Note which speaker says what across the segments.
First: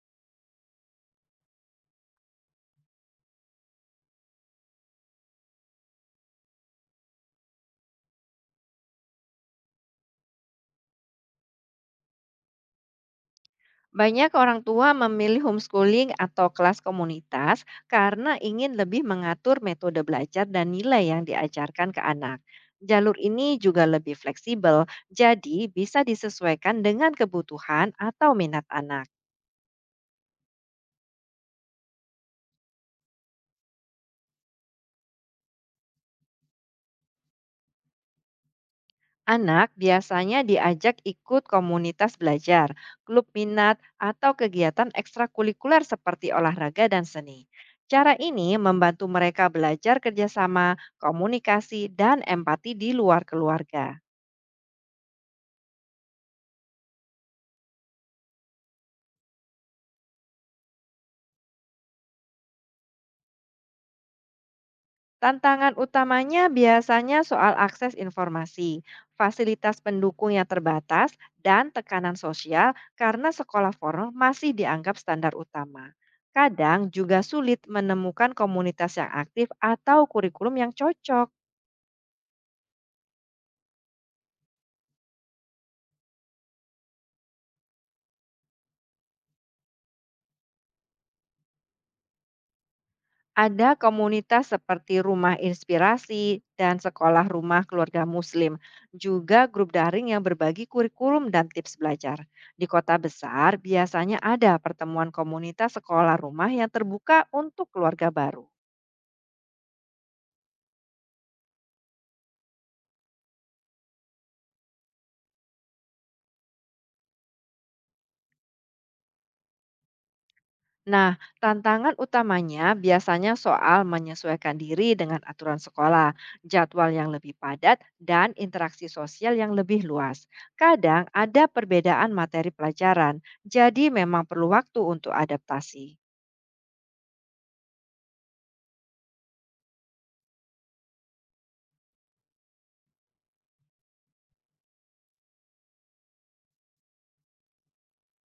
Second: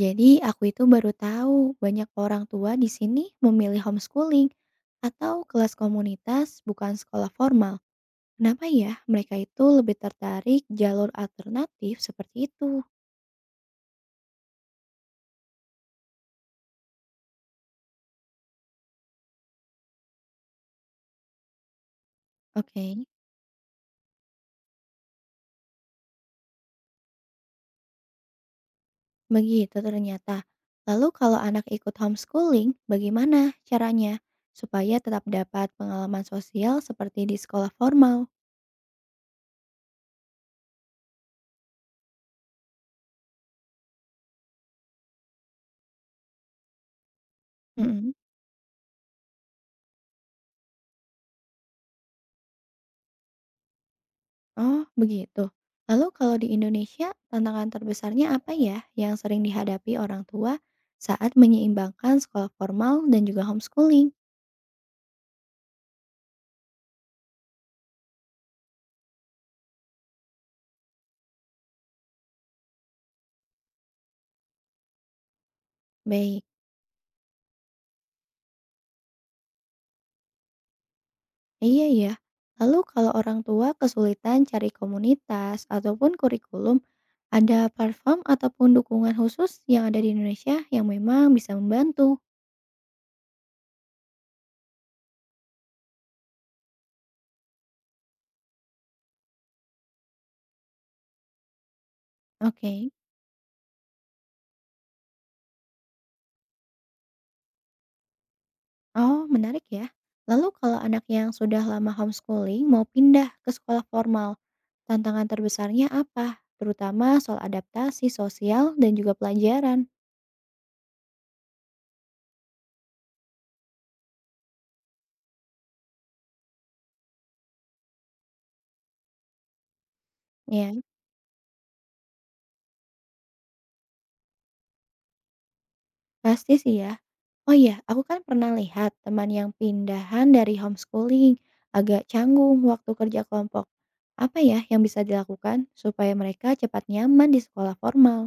Speaker 1: Jadi aku itu baru tahu banyak orang tua di sini memilih homeschooling atau kelas komunitas bukan sekolah formal. Kenapa ya mereka itu lebih tertarik jalur alternatif seperti itu?
Speaker 2: Banyak orang tua memilih homeschooling atau kelas komunitas karena ingin lebih mengatur metode belajar dan nilai yang diajarkan ke anak.
Speaker 1: Oke,
Speaker 2: Jalur ini juga lebih fleksibel, jadi bisa disesuaikan dengan kebutuhan atau minat anak.
Speaker 1: begitu ternyata. Lalu kalau anak ikut homeschooling, bagaimana caranya supaya tetap dapat pengalaman sosial seperti di sekolah formal?
Speaker 2: Anak biasanya diajak ikut komunitas belajar, klub minat, atau kegiatan ekstrakurikuler seperti olahraga dan seni.
Speaker 1: Mm-mm.
Speaker 2: Cara ini membantu mereka belajar kerjasama, komunikasi, dan empati di luar keluarga.
Speaker 1: Oh, begitu. Lalu kalau di Indonesia, tantangan terbesarnya apa ya yang sering dihadapi orang tua saat menyeimbangkan sekolah formal dan juga homeschooling?
Speaker 2: Tantangan utamanya biasanya soal akses informasi, fasilitas pendukung yang terbatas, dan tekanan sosial karena sekolah formal masih dianggap standar utama.
Speaker 1: Baik,
Speaker 2: Kadang juga sulit menemukan komunitas yang aktif atau kurikulum yang cocok.
Speaker 1: iya ya. Lalu kalau orang tua kesulitan cari komunitas ataupun kurikulum, ada platform ataupun dukungan khusus yang ada di Indonesia yang memang bisa membantu.
Speaker 2: Ada komunitas seperti Rumah Inspirasi dan Sekolah Rumah Keluarga Muslim, juga grup daring yang berbagi kurikulum dan tips belajar. Di
Speaker 1: Oke.
Speaker 2: kota besar, biasanya ada pertemuan komunitas sekolah rumah yang terbuka untuk keluarga baru.
Speaker 1: Oh, menarik ya. Lalu kalau anak yang sudah lama homeschooling mau pindah ke sekolah formal, tantangan terbesarnya apa? Terutama soal adaptasi sosial dan juga pelajaran.
Speaker 2: Nah, tantangan utamanya biasanya soal menyesuaikan diri dengan aturan sekolah, jadwal yang lebih padat, dan interaksi sosial yang lebih luas.
Speaker 1: Ya,
Speaker 2: Kadang ada perbedaan materi pelajaran, jadi memang perlu waktu untuk adaptasi.
Speaker 1: pasti sih ya. Oh iya, aku kan pernah lihat teman yang pindahan dari homeschooling agak canggung waktu kerja kelompok. Apa ya yang bisa dilakukan supaya mereka cepat nyaman di sekolah formal?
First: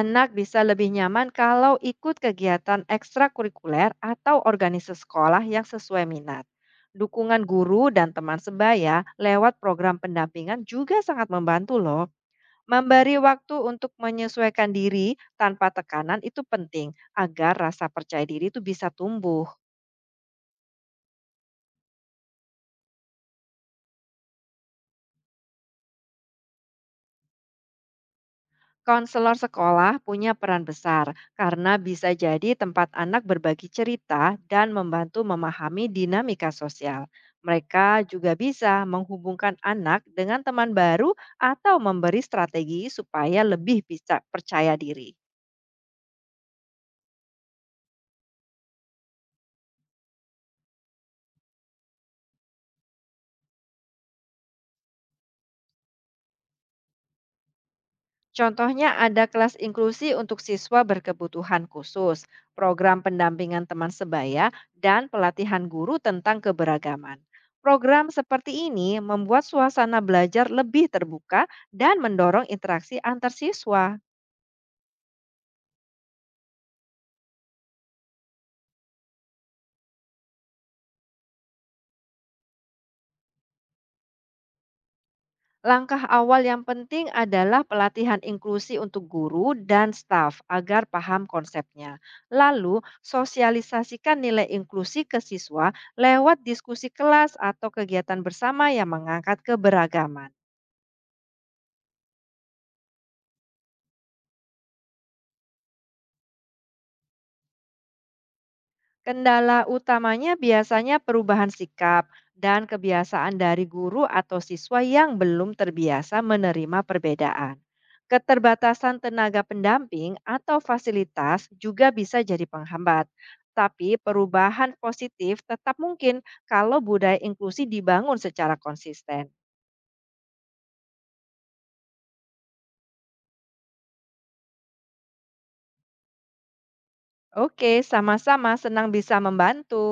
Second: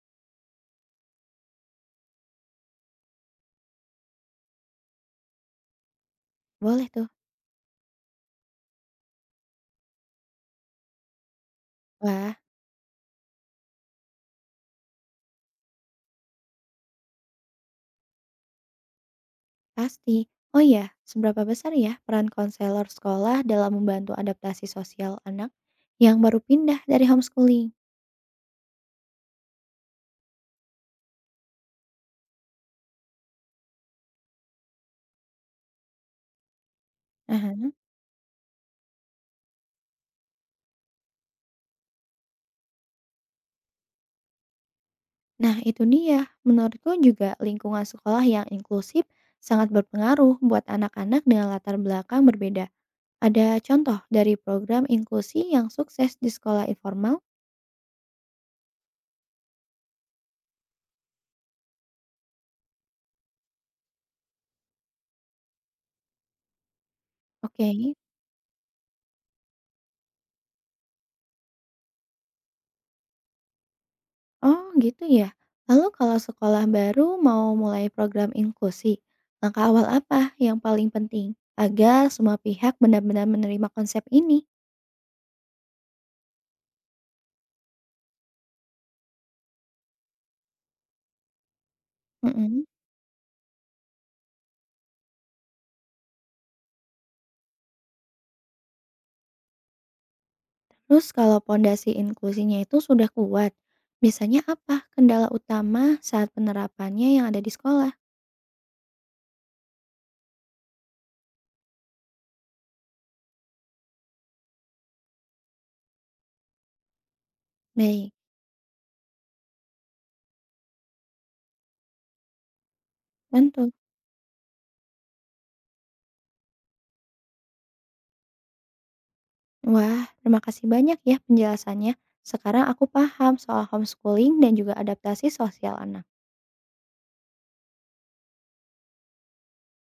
Speaker 2: Anak bisa lebih nyaman kalau ikut kegiatan ekstrakurikuler atau organisasi sekolah yang sesuai minat.
Speaker 1: Boleh tuh.
Speaker 2: Dukungan guru dan teman sebaya lewat program pendampingan juga sangat membantu loh.
Speaker 1: Wah,
Speaker 2: Memberi waktu untuk menyesuaikan diri tanpa tekanan itu penting agar rasa percaya diri itu bisa tumbuh.
Speaker 1: pasti. Oh iya, seberapa besar ya peran konselor sekolah dalam membantu adaptasi sosial anak yang baru pindah dari homeschooling?
Speaker 2: Konselor sekolah punya peran besar karena bisa jadi tempat anak berbagi cerita dan membantu memahami dinamika sosial.
Speaker 1: Aha.
Speaker 2: Mereka juga bisa menghubungkan anak dengan teman baru atau memberi strategi supaya lebih bisa percaya diri.
Speaker 1: Nah, itu dia. Menurutku juga lingkungan sekolah yang inklusif sangat berpengaruh buat anak-anak dengan latar belakang berbeda. Ada contoh dari program inklusi yang sukses di sekolah informal?
Speaker 2: Contohnya ada kelas inklusi untuk siswa berkebutuhan khusus, program pendampingan teman sebaya, dan pelatihan guru tentang keberagaman.
Speaker 1: Oke.
Speaker 2: Program seperti ini membuat suasana belajar lebih terbuka dan mendorong interaksi antar siswa.
Speaker 1: Oh, gitu ya. Lalu kalau sekolah baru mau mulai program inklusi, langkah awal apa yang paling penting agar semua pihak benar-benar menerima konsep ini?
Speaker 2: Langkah awal yang penting adalah pelatihan inklusi untuk guru dan staf agar paham konsepnya.
Speaker 1: Mm-mm.
Speaker 2: Lalu, sosialisasikan nilai inklusi ke siswa lewat diskusi kelas atau kegiatan bersama yang mengangkat keberagaman.
Speaker 1: Terus kalau pondasi inklusinya itu sudah kuat, biasanya apa kendala utama saat penerapannya yang ada di sekolah?
Speaker 2: Kendala utamanya biasanya perubahan sikap dan kebiasaan dari guru atau siswa yang belum terbiasa menerima perbedaan.
Speaker 1: Baik,
Speaker 2: Keterbatasan tenaga pendamping atau fasilitas juga bisa jadi penghambat,
Speaker 1: tentu.
Speaker 2: tapi perubahan positif tetap mungkin kalau budaya inklusi dibangun secara konsisten.
Speaker 1: Wah, terima kasih banyak ya penjelasannya. Sekarang aku paham soal homeschooling dan juga adaptasi sosial anak.
Speaker 2: Oke, sama-sama senang bisa membantu.